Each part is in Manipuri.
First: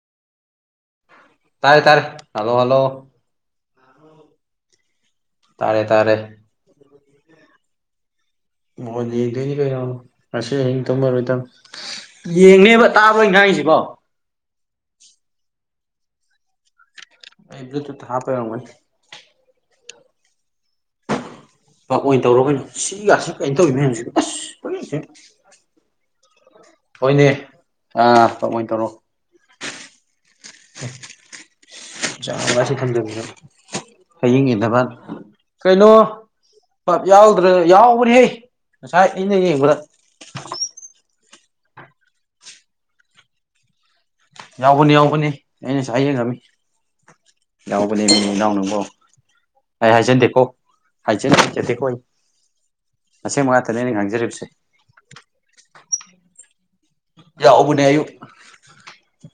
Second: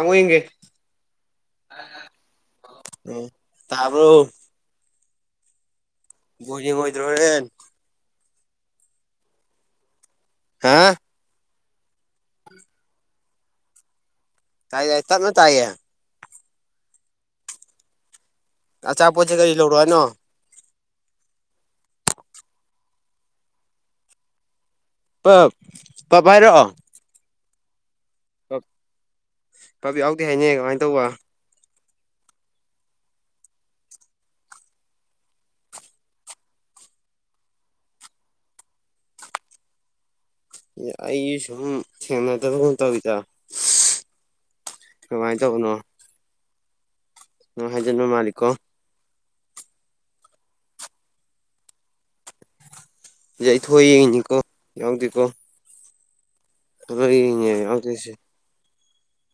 ꯑꯃꯉ ꯍꯦ ꯇꯥꯏ ꯇꯥꯏ ꯍꯜꯂꯣ ꯍꯂꯣ ꯇꯕ ꯇꯥꯔꯦ ꯇꯥꯔꯦ ꯖꯤꯉꯣꯏꯗ꯭ꯔꯣ ꯔꯦꯟ ꯃ ꯌꯦꯡꯗꯣꯏꯅꯤ ꯀꯁ ꯍ ꯍꯥ ꯇꯝꯕꯔꯣꯣꯏꯪ ꯌꯦꯡꯅꯦꯕ ꯇꯥꯕꯣꯏ ꯉꯥꯡꯁꯤꯀꯣ ꯀꯥꯏ ꯑꯛꯇꯅ ꯇꯥꯏꯌꯦ ꯆ ꯍꯥꯞ [unintelligible] [inaudible] ꯑꯆꯥꯄꯣꯠꯁꯦ ꯀꯔꯤ ꯂꯧꯔꯣ ꯍꯥꯏꯅꯣ ꯄ ꯑꯣꯏꯅ ꯇꯧꯔꯅꯣ ꯁꯤꯒꯁꯤ ꯀꯩꯅꯣ ꯇꯧꯋꯤ ꯃꯌꯥꯝꯁꯤ ꯑꯁ ꯄꯞ ꯄꯞ ꯍꯥꯏꯔꯛꯑꯣ ꯍꯣꯏꯅꯦ ꯑꯥ ꯀꯃꯅ ꯇꯧꯔꯣ ꯄꯥꯕ ꯌꯥꯎꯗꯤꯦ ꯍꯥꯏꯅꯦ ꯀꯃꯥꯏꯅ ꯇꯧꯕ ꯁꯨ ꯊꯝꯖꯕ ꯍꯌꯦꯡ ꯏꯗꯚꯜ ꯀꯩꯅꯣ ꯄꯞ ꯌꯥꯎꯗ꯭ꯔꯦ ꯌꯥꯎꯕ꯭ꯔꯍꯦ ꯉꯁꯥꯏ ꯑꯩꯅ ꯌꯦꯡꯕ꯭ꯔꯥ ꯑꯩ ꯁꯨꯝ ꯁꯦꯅꯗꯕꯒꯨꯝ ꯇꯧꯋꯤꯗ ꯌꯥꯎꯕꯅꯤ ꯌꯥꯎꯕꯅꯦ ꯀꯃꯥꯏꯅ ꯇꯧꯕꯅꯣ ꯑꯩꯅꯁꯨ ꯍꯌꯦꯡ ꯉꯃꯤ ꯅꯪ ꯌꯥꯎꯕꯅꯦ ꯍꯥꯏꯖꯟꯕ ꯃꯤ ꯃꯥꯜꯂꯤꯀꯣ ꯏꯅꯥꯎꯅꯀꯣ ꯑꯩ ꯍꯥꯏꯖꯟꯈꯣ ꯍꯥꯏꯖ ꯍꯥꯏꯣ ꯃꯁꯦꯡ ꯁꯤꯗ ꯃ ꯑꯩ ꯉꯥꯛꯇꯅꯦ ꯊꯣꯛꯑ ꯑꯩꯅ ꯌꯦꯡꯉꯤꯅꯤꯀꯣ ꯉꯥꯡꯖꯔꯤꯕꯁꯦ ꯑ ꯌꯥ ꯌꯥꯎꯕꯅꯦ ꯑꯌꯨꯛ ꯀꯩꯁ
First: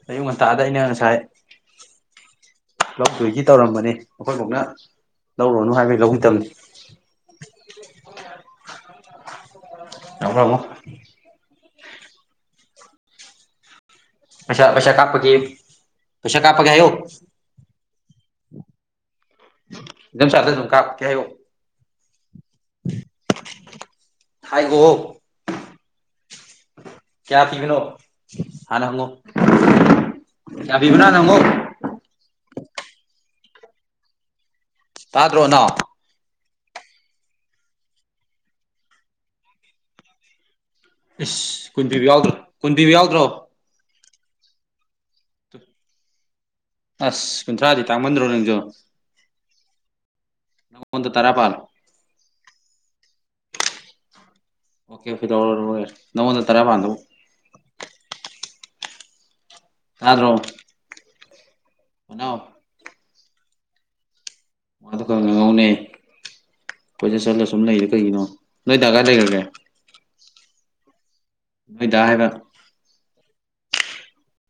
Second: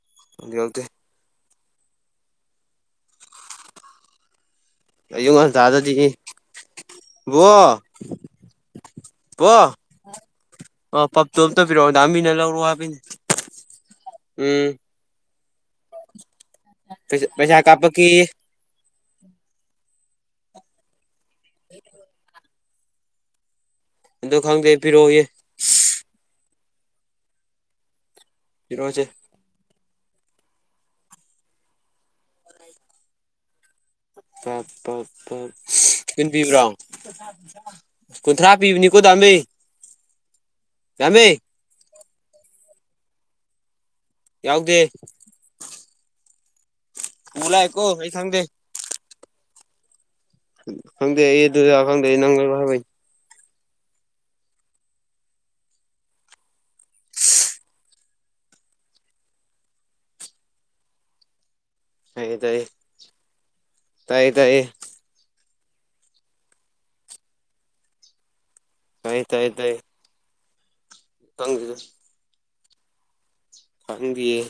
ꯑꯌꯨꯛ ꯉꯟꯇꯥꯗ ꯑꯩꯅ ꯉꯁꯥꯏ ꯄꯨꯞ ꯇꯣꯏꯒꯤ ꯇꯧꯔꯝꯕꯅꯤ ꯑꯩꯈꯣꯏ ꯐꯥꯎꯅ ꯑ ꯉꯁ ꯊꯗꯗꯤ ꯕꯣ [inaudible] ꯀꯣ ꯑꯕ [unintelligible] [inaudible] ꯄꯣꯗꯥꯝꯕꯤ ꯅ ꯂꯧꯔꯑꯣ ꯍꯥꯤ ꯄꯩꯁꯥ ꯄꯩꯁꯥ ꯀꯥꯄꯀꯤ ꯇꯁ ꯀꯥꯄꯒꯦꯌꯣ ꯀꯦ ꯆꯗ ꯊ ꯀꯥ ꯀꯌꯥ [unintelligible] [inaudible] [unintelligible] [inaudible] ꯀꯗꯣ ꯈꯪꯗꯦ ꯐꯔꯣ ꯍꯥꯏꯈꯣ ꯌꯦ ꯀꯌꯥ ꯄꯤꯒꯅꯣ ꯍꯥꯟꯅ ꯄꯤꯔꯛꯑꯣꯁꯦ ꯍꯪꯉꯣ ꯌꯥꯕꯤꯕꯅ ꯍꯪꯉꯣ ꯇꯠ ꯄꯞꯞ ꯇꯥꯗ꯭ꯔꯣ ꯅꯥꯎ ꯀꯟꯕꯤꯕ꯭ꯔꯣ ꯀꯨꯟꯊ꯭ꯔꯥ ꯄꯤꯕꯅꯤꯀꯣ ꯇꯝꯕꯩ ꯏꯁꯁ ꯀꯨꯟꯗꯤ꯭ꯕ ꯌꯥꯎꯗ꯭ꯔꯣ ꯀꯨꯟꯗ꯭ꯕ ꯌꯥꯎꯗ꯭ꯔꯣ ꯌꯥꯎꯗꯦ ꯑꯁ ꯄꯨ ꯀꯨꯟꯊ꯭ꯔꯥꯗꯤ ꯂꯥꯛꯑꯦꯀꯣ ꯑꯩ ꯇꯥꯡꯃꯟꯗ꯭ꯔꯣ ꯈꯪꯗꯦ ꯅꯪꯁꯨ ꯅꯪꯉꯣꯟꯗ ꯈꯡꯗꯦ ꯇꯔꯥ ꯄꯥꯜꯂꯣ ꯑꯗꯨ ꯈꯡꯗꯦ ꯅꯪ ꯑꯣꯀꯦ ꯐ ꯅꯣꯗ ꯇꯔꯦꯕꯗ ꯇꯥꯗꯔ꯭ꯤ ꯍ ꯇꯥꯏ ꯃꯥꯗꯣ ꯈꯔ ꯉꯍꯧꯅꯦ ꯑꯩꯣꯏꯗꯠ ꯆꯠꯂ ꯁꯨꯝ ꯂꯩꯔ ꯀꯩꯒꯤꯅꯣ ꯅꯣꯏ ꯇꯒ ꯇꯥꯏꯌꯦ ꯂꯩꯈꯒꯦ ꯇꯥꯏꯌꯦ ꯇꯥꯏꯌꯦ ꯈꯪꯗꯦꯗ ꯅꯣꯏꯗ ꯍꯥꯏꯕ ꯈꯪꯗꯦꯌꯦ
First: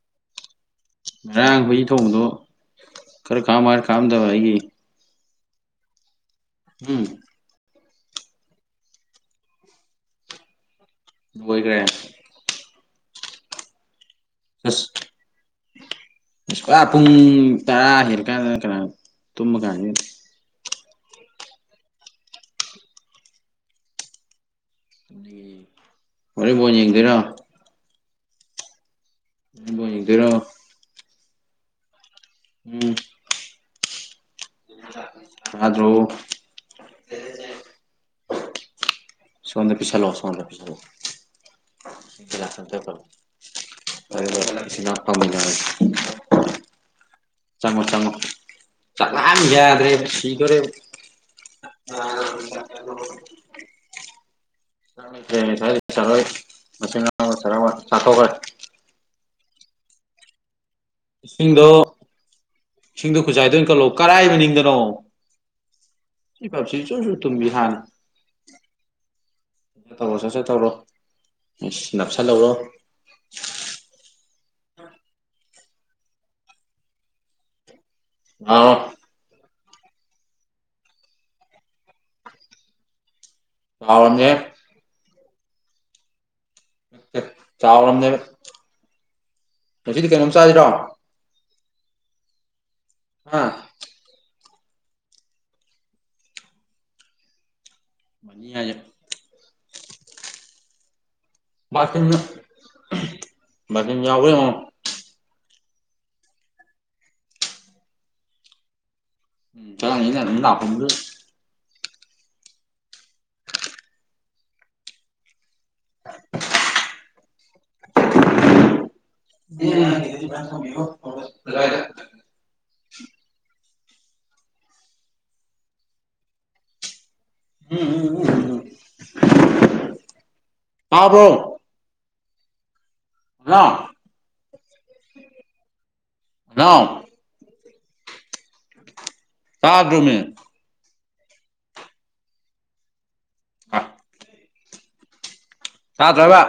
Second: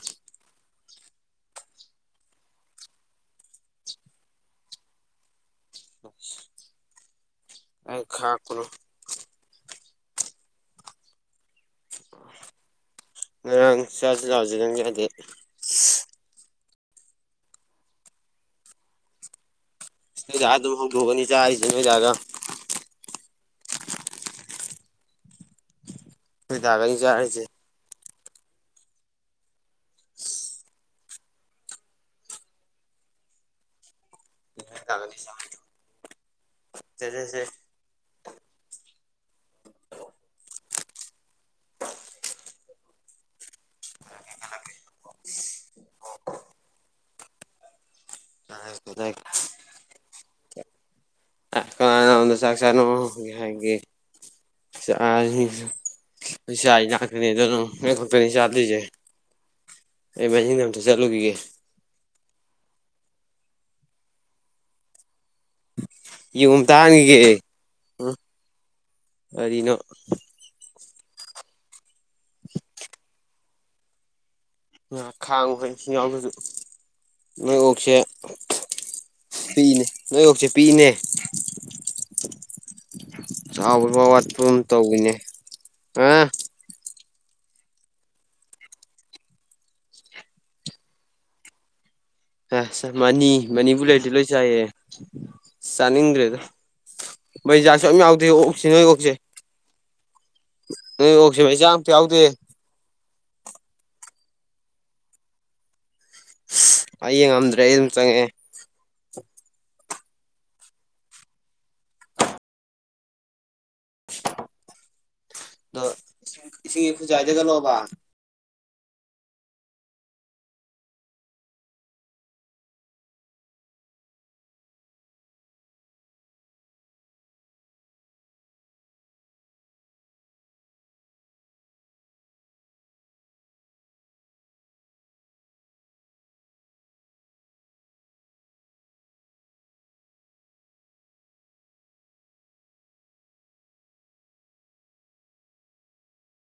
ꯉꯔꯥꯡ ꯑꯩꯏꯒꯤ ꯊꯣꯡꯗꯣ ꯈꯔ ꯀꯥꯝ ꯍꯥꯏꯔ ꯀꯥꯝꯗꯕ ꯑꯩꯒꯤ ꯑꯣ [unintelligible] [inaudible] ꯎꯝ ꯑ ꯈꯥ ꯀꯂ ꯂꯣꯏꯒꯔꯦ ꯉꯔꯥꯡ ꯆꯁꯨ ꯆꯥꯎꯁꯤ ꯅꯪ ꯌꯥꯗꯦ ꯑ ꯄꯨꯡ ꯇꯔꯥ ꯍꯦꯜꯂ ꯀꯥꯟꯗꯅ ꯀꯅꯥ ꯇꯨꯝꯕ ꯀꯥꯟꯗ ꯌꯥꯕꯅꯤ ꯆꯥ ꯌꯥꯒ ꯃꯣꯔꯦ ꯐꯅꯤ ꯅꯣꯏꯗꯥꯒꯅꯤ ꯌꯦꯡꯗꯦꯔꯥ ꯆꯥꯔꯤꯁꯦ ꯌꯀꯔ ꯎꯝ ꯌꯥꯗ꯭ꯔꯣ ꯁꯦꯁꯦ ꯁꯣꯗ ꯄꯁꯂꯣ ꯁꯗ ꯄꯁꯜꯣ [unintelligible] [unintelligible] [unintelligible] [unintelligible] [inaudible] ꯆꯪꯉꯣ ꯆꯪꯉꯣ ꯁꯦ ꯆꯥꯛꯉ ꯌꯥꯗ꯭ꯔꯦ ꯁꯤꯗꯣꯔꯦ ꯁꯥꯁꯥꯅꯣ ꯍꯦ ꯅꯦ ꯁꯅꯤ ꯑꯗꯨꯛꯇꯅꯤ ꯆꯥꯊꯣꯛꯈ꯭ꯔꯦ ꯆꯥꯂꯤꯁꯦ ꯑꯦꯃꯤꯡ ꯅꯝꯁꯨ ꯆꯠꯂꯨꯒꯤꯒ ꯁꯤꯡꯗꯣ ꯈꯨꯖꯥꯏꯗ ꯑꯣꯏꯅ ꯀꯜꯂꯣ ꯀꯔꯥꯏ ꯃ ꯅꯤꯡꯗꯅꯣ ꯁꯤ ꯌꯨꯝ ꯑꯝꯇ ꯄꯞꯁꯤ ꯆꯁꯨ ꯍꯥꯟꯈꯤꯒꯦ ꯇꯨꯝ ꯕꯤꯍꯥꯟ ꯀꯔꯤꯅꯣ ꯇꯧꯔꯣ ꯆ ꯁ ꯇꯧꯔꯣ ꯎ ꯅꯞꯁꯥ ꯂꯧꯔꯣ ꯈꯥꯡꯉꯨ ꯍꯣꯏ ꯌꯥꯎꯗꯁꯨ ꯅꯣꯏ ꯑꯣꯛꯁꯦ ꯑ ꯄꯤꯛꯏꯅꯦ ꯅꯣꯏ ꯌꯣꯛꯁꯦ ꯄꯤꯛꯏꯅꯦ ꯆꯥꯎꯕꯕ ꯆꯥꯎꯔꯝꯅꯦ ꯑꯋꯥꯠꯄ ꯑꯃ ꯇꯧꯕꯅꯦ ꯑ ꯆꯕꯔꯝꯗꯕ ꯉꯁꯤꯗꯤ ꯀꯩꯅꯣꯝ ꯆꯥꯗꯔꯣ ꯑ ꯃꯅꯤ ꯃꯅꯤ ꯕꯨꯂꯦꯠꯠꯇꯤ ꯂꯣꯏ ꯆꯥꯏꯌꯦꯦ ꯆꯅꯤꯡꯗ꯭ꯔꯦ ꯑꯗꯨꯩ ꯌꯥꯗꯤ ꯃꯅꯤ ꯑꯣꯁꯤ ꯍꯥꯏꯁꯦ ꯅꯣꯏ ꯑꯣꯈꯁꯦ ꯅꯣꯏ ꯑꯣꯛꯁꯤꯕꯩꯆꯥ ꯑꯝꯇ ꯌꯥꯎꯗꯦ ꯌꯥꯕꯣꯏ ꯑ ꯑꯩ ꯌꯦꯡ ꯉꯝꯗ꯭ꯔꯦ ꯑꯩ ꯑꯗꯨꯝ ꯆꯪꯉꯑꯦ ꯎꯝ ꯆꯗꯥ ꯑ ꯑꯗꯣ [inaudible] ꯏꯁꯤꯡ ꯈꯨꯖꯏꯗꯦꯒꯂꯣꯕ [unintelligible] [unintelligible] [unintelligible] ꯎꯝ ꯎꯝ ꯎꯝ ꯑꯕꯣ ꯔꯥꯎ ꯔꯥꯎ ꯁꯥꯗꯔꯃꯦ ꯑ ꯁꯥ ꯇ꯭ꯔꯕ